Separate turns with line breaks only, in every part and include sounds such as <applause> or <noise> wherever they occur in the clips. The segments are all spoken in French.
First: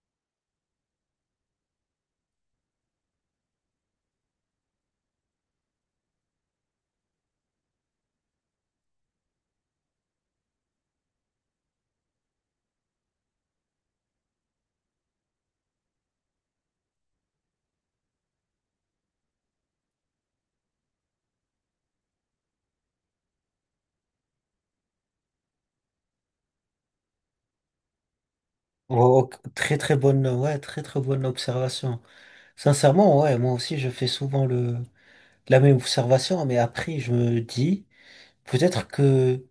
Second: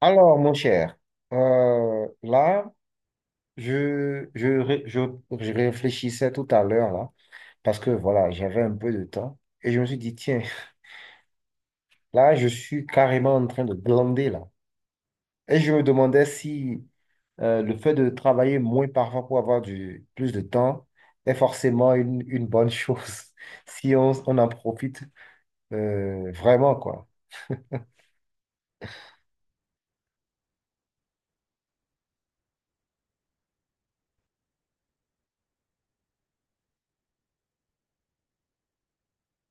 Alors, mon cher, là, je, je, ré- je, je réfléchissais tout à l'heure, là, parce que voilà, j'avais un peu de temps, et je me suis dit, tiens, là, je suis carrément en train de glander, là. Et je me demandais si le fait de travailler moins parfois pour avoir plus de temps est forcément une bonne chose, <laughs> si on en profite vraiment, quoi.
Oh, oh, très très bonne, ouais, très très bonne observation. Sincèrement, ouais, moi aussi je fais souvent le la même observation, mais après je me dis peut-être que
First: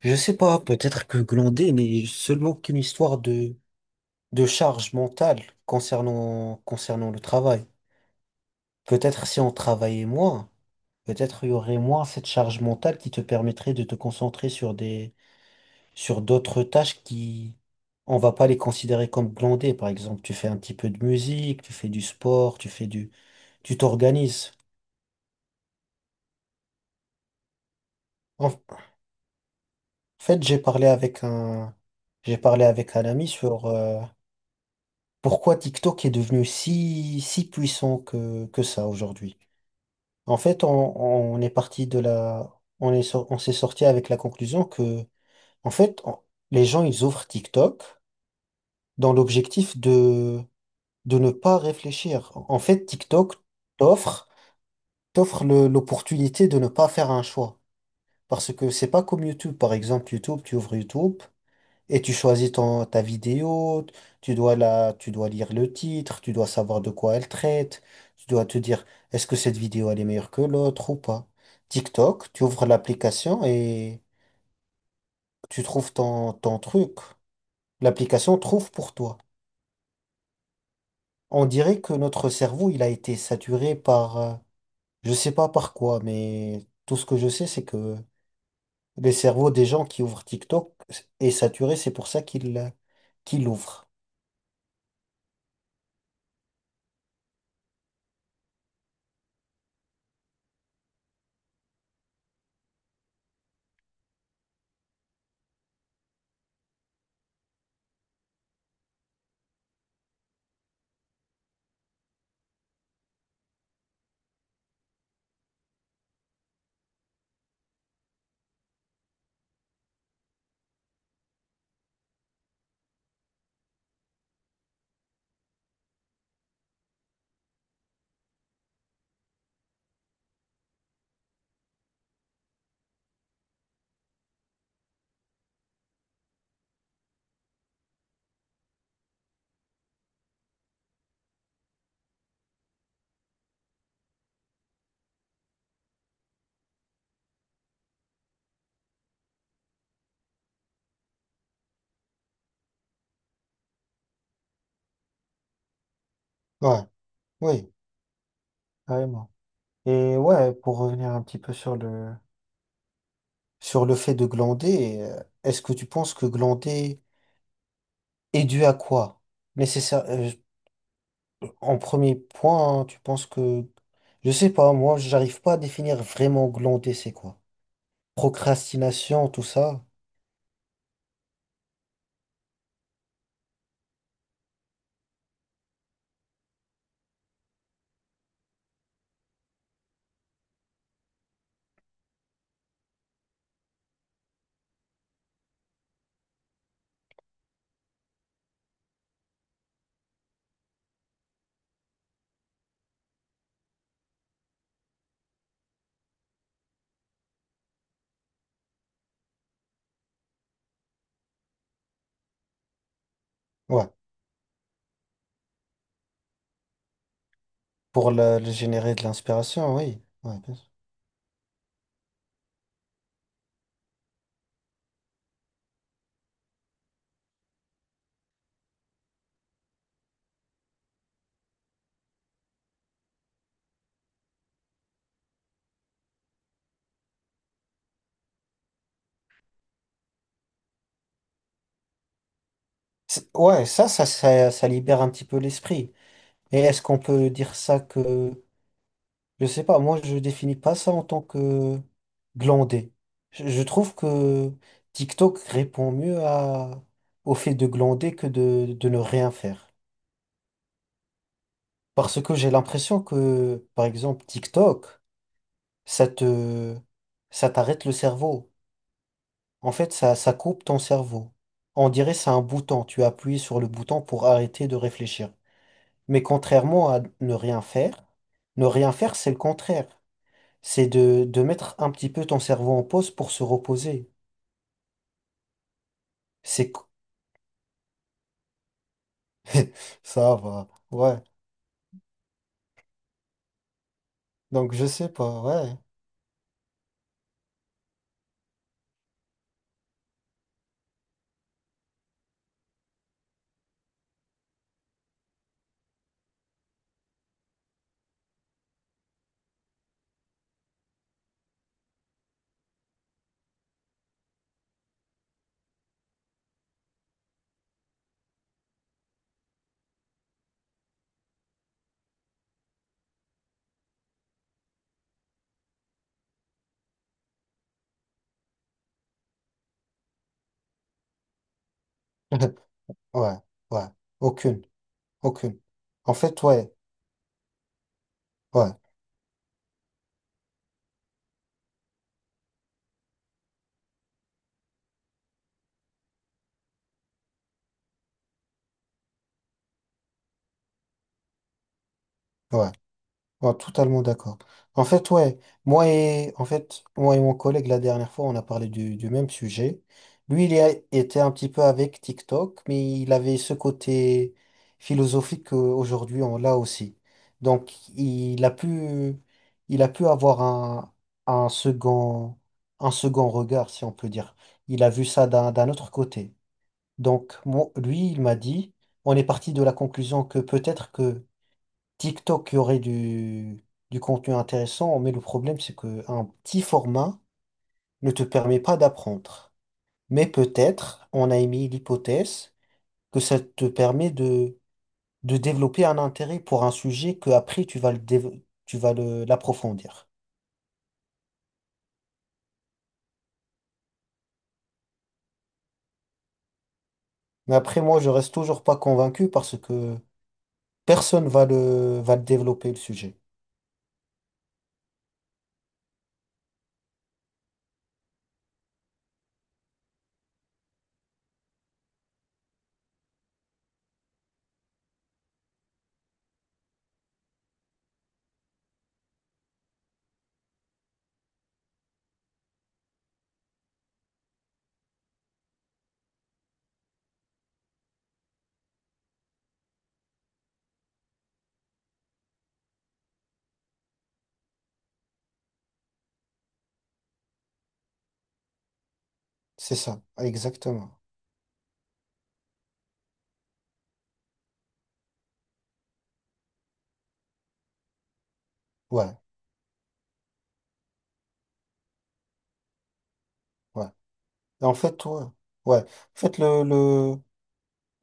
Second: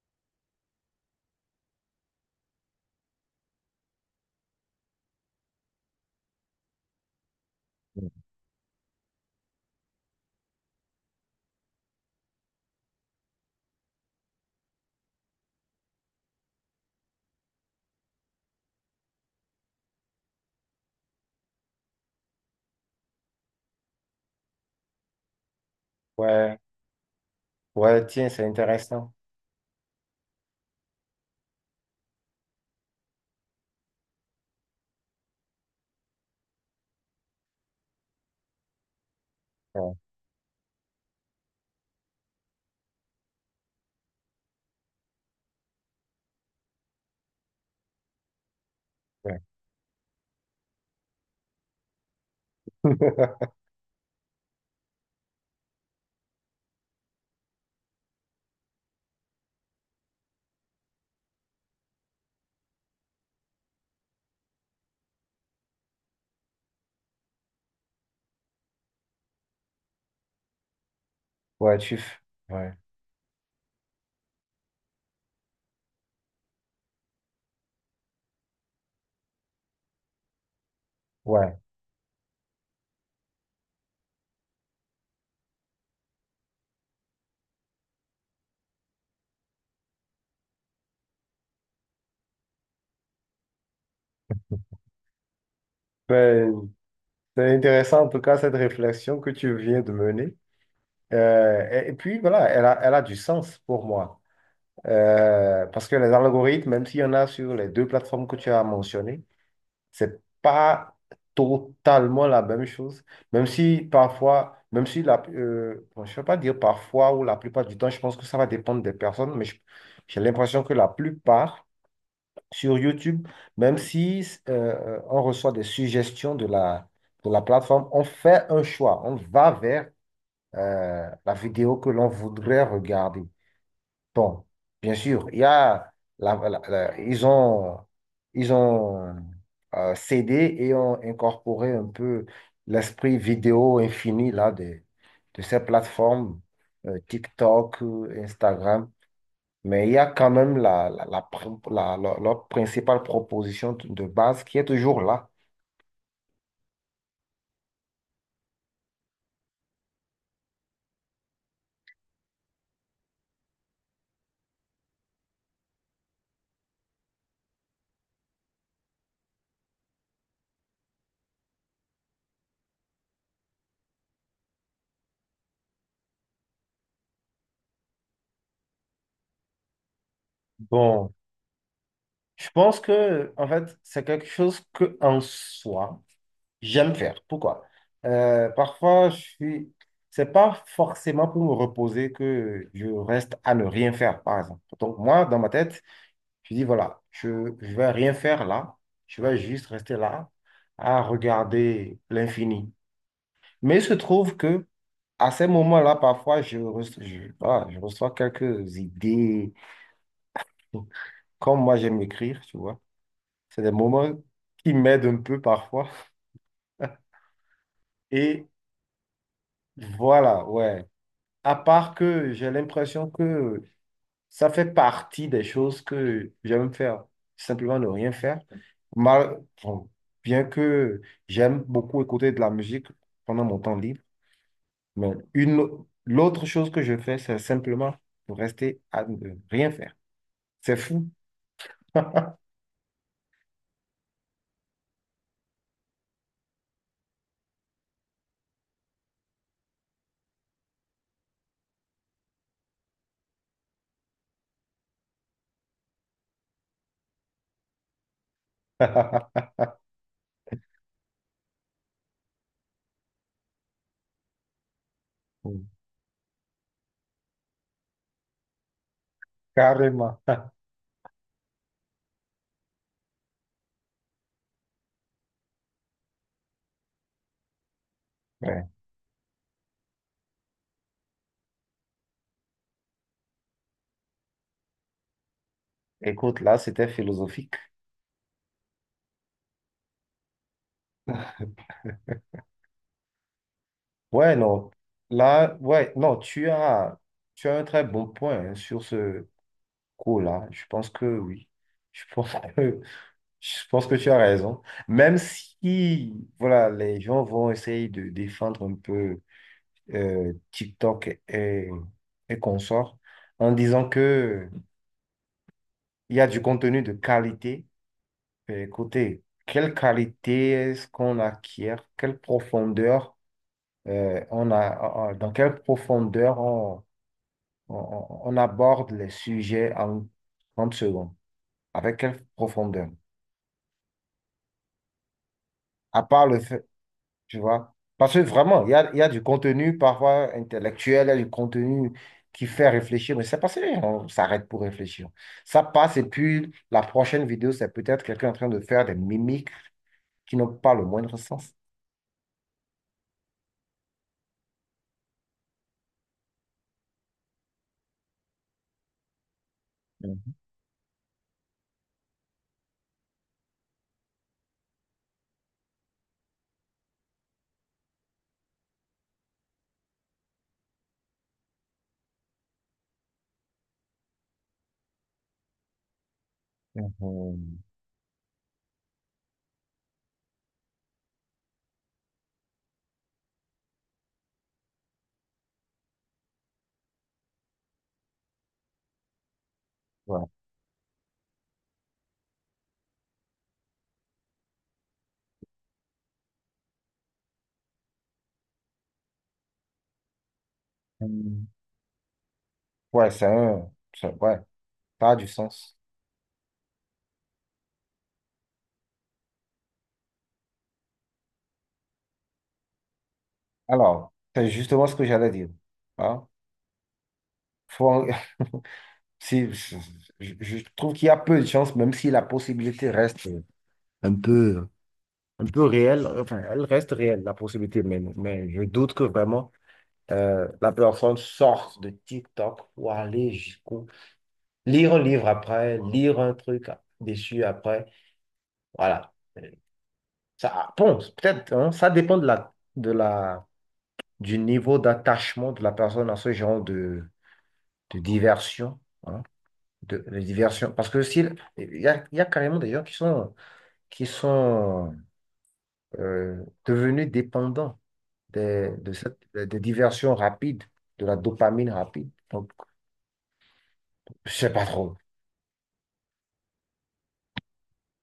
je sais pas, peut-être que glander n'est seulement qu'une histoire de charge mentale concernant le travail. Peut-être si on travaillait moins, peut-être il y aurait moins cette charge mentale qui te permettrait de te concentrer sur d'autres tâches qui, on va pas les considérer comme glandées. Par exemple, tu fais un petit peu de musique, tu fais du sport, tu t'organises.
Ouais, ouais, tiens, c'est
En
intéressant.
fait, j'ai parlé avec un ami sur pourquoi TikTok est devenu si puissant que ça aujourd'hui.
Ouais,
En fait, on est parti de la, on est, sor- on s'est sorti avec la conclusion que, en fait, les gens, ils ouvrent TikTok dans
ouais.
l'objectif de ne pas réfléchir. En fait, TikTok
<laughs>
t'offre t'offre l'opportunité de ne pas faire un choix. Parce que c'est pas comme YouTube. Par exemple, YouTube, tu ouvres YouTube et tu choisis ta vidéo, tu dois lire le titre, tu dois savoir de quoi elle traite, tu dois te dire est-ce que cette vidéo elle est meilleure que l'autre ou pas.
Ouais, tu... f-
TikTok, tu ouvres
Ouais,
l'application et tu trouves ton truc. L'application trouve pour toi. On
ouais.
dirait que notre cerveau, il a été saturé par, je sais pas par quoi, mais tout ce que je sais, c'est que les cerveaux des gens qui ouvrent TikTok est saturé, c'est pour ça qu'ils l'ouvrent.
Ben, c'est intéressant en tout cas cette réflexion que tu viens de mener. Et puis voilà, elle a du sens pour moi. Parce que les algorithmes, même s'il y en a sur les deux plateformes que tu as mentionnées, c'est pas totalement la même chose. Même si parfois, même si bon, je ne vais pas dire parfois ou la plupart du temps, je pense que ça va dépendre des personnes, j'ai l'impression que la plupart sur YouTube, même si on reçoit des suggestions de de la plateforme, on fait un choix, on va vers la vidéo que l'on voudrait regarder. Bon, bien sûr, il y a la- la- la- ils ont, ils ont cédé et ont incorporé un peu l'esprit vidéo infini là, de ces plateformes, TikTok, Instagram. Mais il y a quand même la, la, la pr- la- la- leur principale proposition de base qui est toujours là.
Ouais, oui, carrément. Et ouais, pour revenir un petit peu sur le fait de glander, est-ce que tu penses que glander est dû à quoi? Nécessaire, en premier point, hein, tu penses que je sais pas, moi, j'arrive pas à définir vraiment glander, c'est quoi? Procrastination, tout ça.
Bon, je pense que, en fait, c'est quelque chose que, en soi, j'aime faire. Pourquoi? Parfois, je suis... C'est pas forcément pour me reposer que je reste à ne rien faire, par exemple. Donc, moi, dans ma tête, je dis, voilà, je vais rien faire là. Je vais juste rester là à regarder l'infini. Mais il se trouve que à ces moments-là, parfois, je reçois quelques idées. Comme moi, j'aime écrire, tu vois. C'est des
Ouais.
moments qui m'aident un peu parfois.
Pour le,
Et
le générer de l'inspiration, oui. Ouais,
voilà,
bien sûr.
ouais. À part que j'ai l'impression que ça fait partie des choses que j'aime faire. Simplement ne rien faire. Mal, bon, bien que j'aime beaucoup écouter de la musique pendant mon temps libre. Mais l'autre chose que je fais, c'est simplement de rester à ne rien faire. C'est fou.
Ouais, ça libère un petit peu l'esprit. Et est-ce qu'on peut dire ça que... Je sais pas, moi, je définis pas ça en tant que glander. Je trouve que TikTok répond mieux au fait de glander que de ne rien
<laughs>
faire. Parce que j'ai l'impression que, par exemple, TikTok, ça te, ça t'arrête le cerveau. En fait, ça,
Carrément.
ça coupe ton cerveau. On dirait c'est un bouton. Tu appuies sur le bouton pour arrêter de réfléchir. Mais contrairement à ne rien faire, ne
Ouais.
rien faire, c'est le contraire. C'est de mettre un petit peu ton cerveau en pause pour se reposer.
Écoute, là,
C'est co-
c'était philosophique.
<laughs> Ça va. Ouais.
<laughs> Ouais, non.
Donc je sais pas.
Là,
Ouais.
ouais, non, tu as un très bon point hein, sur ce coup-là. Je pense que oui. Je pense que, <laughs> je pense que tu as raison. Même si, voilà, les gens vont essayer de défendre un peu TikTok et consorts en disant que il y a du contenu de qualité. Mais écoutez, quelle qualité est-ce qu'on acquiert? Quelle profondeur dans quelle profondeur on aborde les sujets en 30 secondes? Avec quelle
<laughs>
profondeur?
Ouais. Ouais. Aucune. Aucune.
À
En
part le
fait,
fait,
ouais.
tu vois, parce que vraiment,
Ouais,
il y a du contenu parfois intellectuel, il y a du contenu qui fait réfléchir, mais c'est parce qu'on s'arrête pour réfléchir. Ça passe et puis la prochaine vidéo, c'est peut-être quelqu'un en train de faire des mimiques qui n'ont pas le moindre sens.
ouais. Oh, totalement d'accord. En fait, ouais, en fait, moi et mon collègue, la dernière fois, on a parlé du même sujet.
Mhm.
Lui, était un petit peu avec TikTok, mais il avait ce côté philosophique qu'aujourd'hui, on l'a aussi. Donc, il a pu avoir un second, un second regard, si on peut dire. Il a vu ça d'un autre côté. Donc, lui, il m'a dit, on est parti de la conclusion que peut-être que TikTok, il y aurait du contenu intéressant, mais le problème, c'est qu'un petit format ne te permet pas d'apprendre.
Ouais.
Mais peut-être, on a émis l'hypothèse que ça te permet de développer un intérêt pour un sujet que après tu vas le dév- tu vas le, l'approfondir.
Mhm. Ouais, ça a du sens.
Mais après, moi, je reste toujours pas convaincu parce que personne va le développer, le sujet.
Alors, c'est justement ce que j'allais dire. Hein? Faut- <laughs> si, Je trouve qu'il y a peu de chances, même si la possibilité reste un peu, un peu réelle. Enfin, elle reste réelle, la possibilité, mais je doute que vraiment la personne sorte de TikTok pour aller jusqu'au... Lire un livre après, lire un truc dessus après. Voilà. Ça, ah, bon, peut-être, hein, ça dépend de du niveau d'attachement de la personne à ce genre de diversion, hein,
C'est ça,
de diversion. Parce
exactement.
que s'il il y a carrément des gens qui sont devenus dépendants de
Ouais,
cette, des diversions rapides, de la dopamine rapide. Donc,
ouais.
je sais pas
En
trop.
fait, ouais. Ouais. En fait, le, le,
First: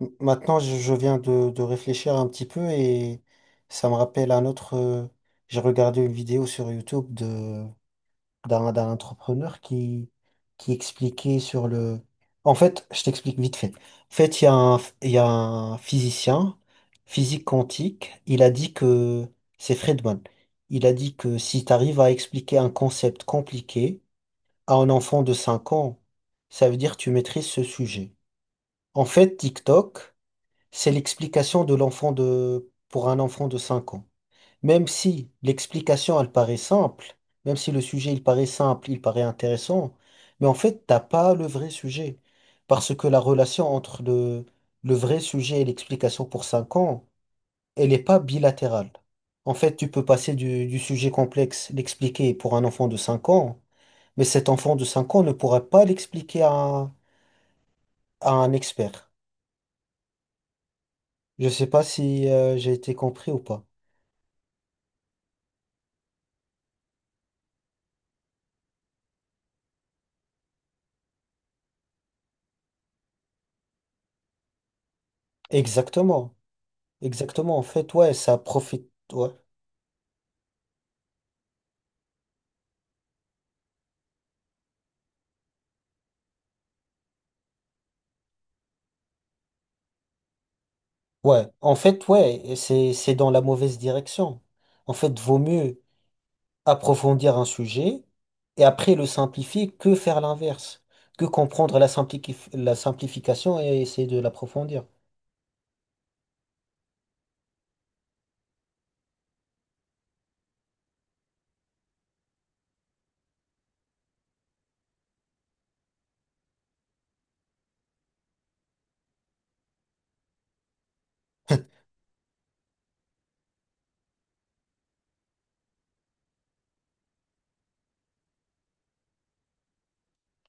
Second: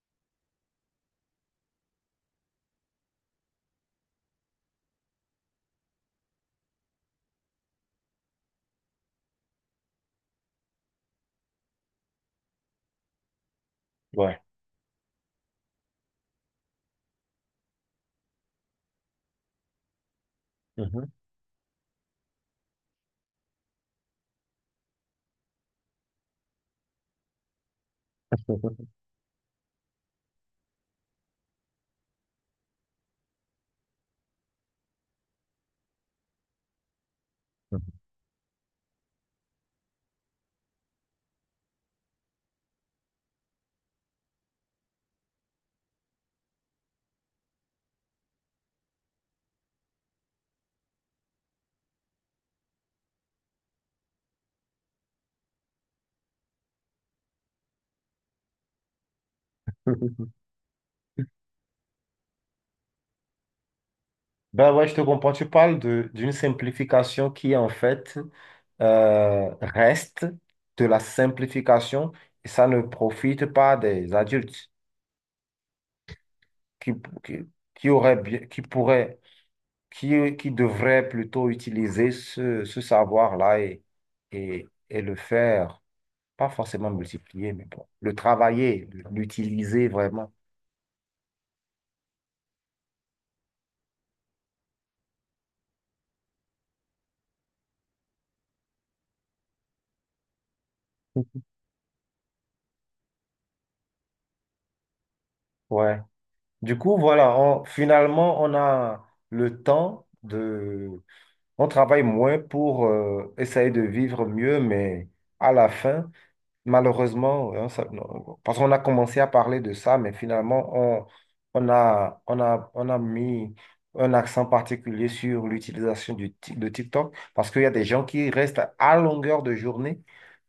M- Maintenant, je viens de réfléchir un petit peu et ça me rappelle un autre. J'ai regardé une vidéo sur YouTube de d'un d'un entrepreneur qui expliquait sur le. En fait, je t'explique vite fait. En
Ouais.
fait, il y a un physicien physique quantique. Il a dit que c'est Friedman. Il a
Mhm.
dit que si tu arrives à expliquer un concept compliqué à un enfant de 5 ans, ça veut dire que tu maîtrises ce sujet. En fait, TikTok. C'est l'explication de l'enfant de, pour un enfant de 5 ans. Même si l'explication, elle paraît simple, même si le sujet, il paraît simple, il paraît intéressant, mais en fait, t'as pas le vrai sujet. Parce que la relation entre le vrai sujet et l'explication pour 5 ans, elle n'est pas bilatérale. En fait, tu peux passer du sujet complexe, l'expliquer pour un enfant de 5 ans, mais cet enfant de 5 ans ne pourra pas l'expliquer à, à un expert.
<laughs>
Je sais pas si j'ai été compris ou pas.
Ben ouais, je te comprends. Tu parles de d'une simplification qui en fait reste de la simplification et ça ne profite pas des adultes
Exactement,
qui, qui,
exactement. En
qui
fait, ouais,
auraient
ça
bien,
profite. Ouais,
qui devraient plutôt utiliser ce savoir-là et le faire, pas forcément multiplier, mais bon, le travailler, l'utiliser vraiment.
ouais. En fait, ouais, et c'est dans la mauvaise direction. En fait, vaut mieux approfondir un sujet et après le simplifier que faire l'inverse, que comprendre la la simplification et essayer de l'approfondir.
Ouais. Du coup, voilà, finalement, on a le temps. On travaille moins pour essayer de vivre mieux, mais à la fin, malheureusement, hein, non, parce qu'on a commencé à parler de ça, mais finalement, on a mis un accent particulier sur l'utilisation de TikTok, parce qu'il y a des gens qui restent à longueur de journée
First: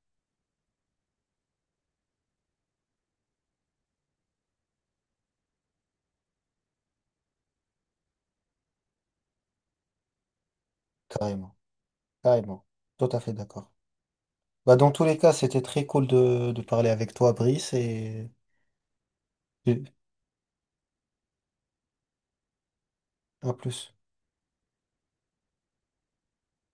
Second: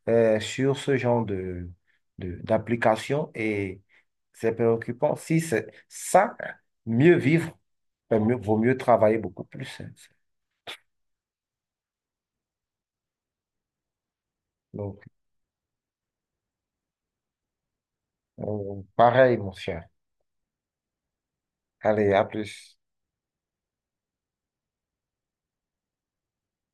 sur ce genre d'application et c'est préoccupant. Si c'est ça, mieux vivre, vaut mieux travailler beaucoup plus. Hein.
Carrément, carrément. Tout à fait d'accord. Bah, dans tous
Donc,
les cas, c'était très cool de parler avec toi, Brice, et
euh, pareil, mon
et
cher. Allez, à plus.
à plus.